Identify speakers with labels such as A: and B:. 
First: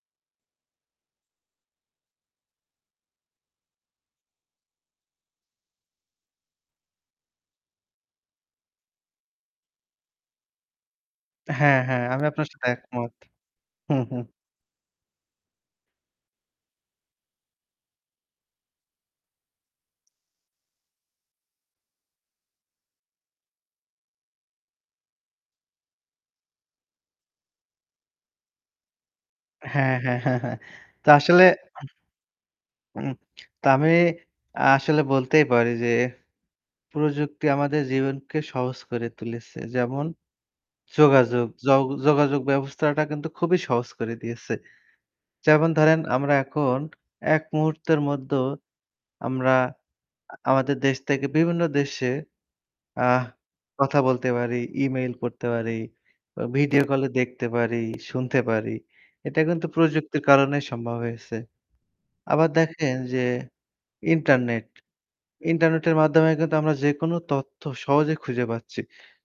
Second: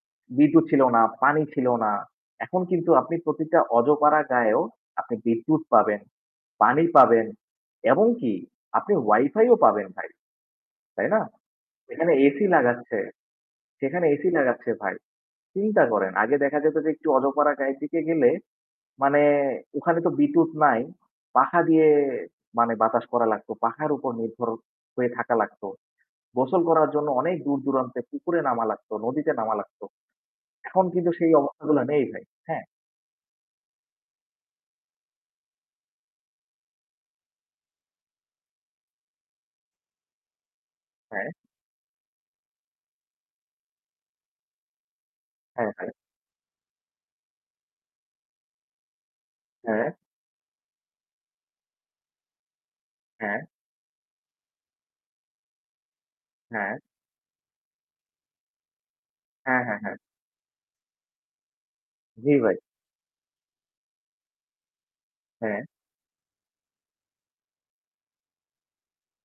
A: বিদ্যুৎ ছিল না, পানি ছিল না। এখন কিন্তু আপনি প্রতিটা অজপাড়া গাঁয়েও আপনি বিদ্যুৎ পাবেন, পানি পাবেন। এমন কি আপনি Wifi ও পাবেন ভাই, তাই না?
B: হ্যাঁ, হ্যাঁ,
A: সেখানে
B: আমি
A: এসি
B: আপনার সাথে
A: লাগাচ্ছে
B: একমত। হু,
A: সেখানে
B: হু।
A: এসি লাগাচ্ছে ভাই। চিন্তা করেন আগে দেখা যেত যে একটু অজপাড়া গাঁয়ের দিকে গেলে মানে ওখানে তো বিদ্যুৎ নাই, পাখা দিয়ে মানে বাতাস করা লাগতো। পাখার উপর নির্ভর হয়ে থাকা লাগত। গোসল করার জন্য অনেক দূর দূরান্তে পুকুরে নামা লাগত, নদীতে নামা লাগত।
B: হ্যাঁ, হ্যাঁ, হ্যাঁ, হ্যাঁ।
A: এখন
B: তো
A: কিন্তু সেই
B: আসলে
A: অবস্থাগুলা নেই ভাই, হ্যাঁ?
B: উম তো আমি আসলে বলতেই পারি যে প্রযুক্তি আমাদের জীবনকে সহজ করে তুলেছে। যেমন
A: হ্যাঁ।
B: যোগাযোগ, য যোগাযোগ ব্যবস্থাটা কিন্তু খুবই সহজ করে দিয়েছে। যেমন
A: হ্যাঁ, হ্যাঁ।
B: ধরেন আমরা এখন এক মুহূর্তের মধ্য আমরা
A: হ্যাঁ।
B: আমাদের দেশ থেকে বিভিন্ন দেশে আহ
A: হ্যাঁ।
B: কথা বলতে পারি, ইমেইল করতে পারি, অ
A: হ্যাঁ।
B: ভিডিও কল এ দেখতে পারি, শুনতে পারি। এটা
A: হ্যাঁ,
B: কিন্তু
A: হ্যাঁ, হ্যাঁ।
B: প্রযুক্তির কারণেই সম্ভব হয়েছে।
A: জি
B: আবার
A: ভাই।
B: দেখেন যে ইন্টারনেট।
A: হ্যাঁ।
B: ইন্টারনেটের মাধ্যমে কিন্তু আমরা যেকোন তথ্য সহজে খুঁজে পাচ্ছি।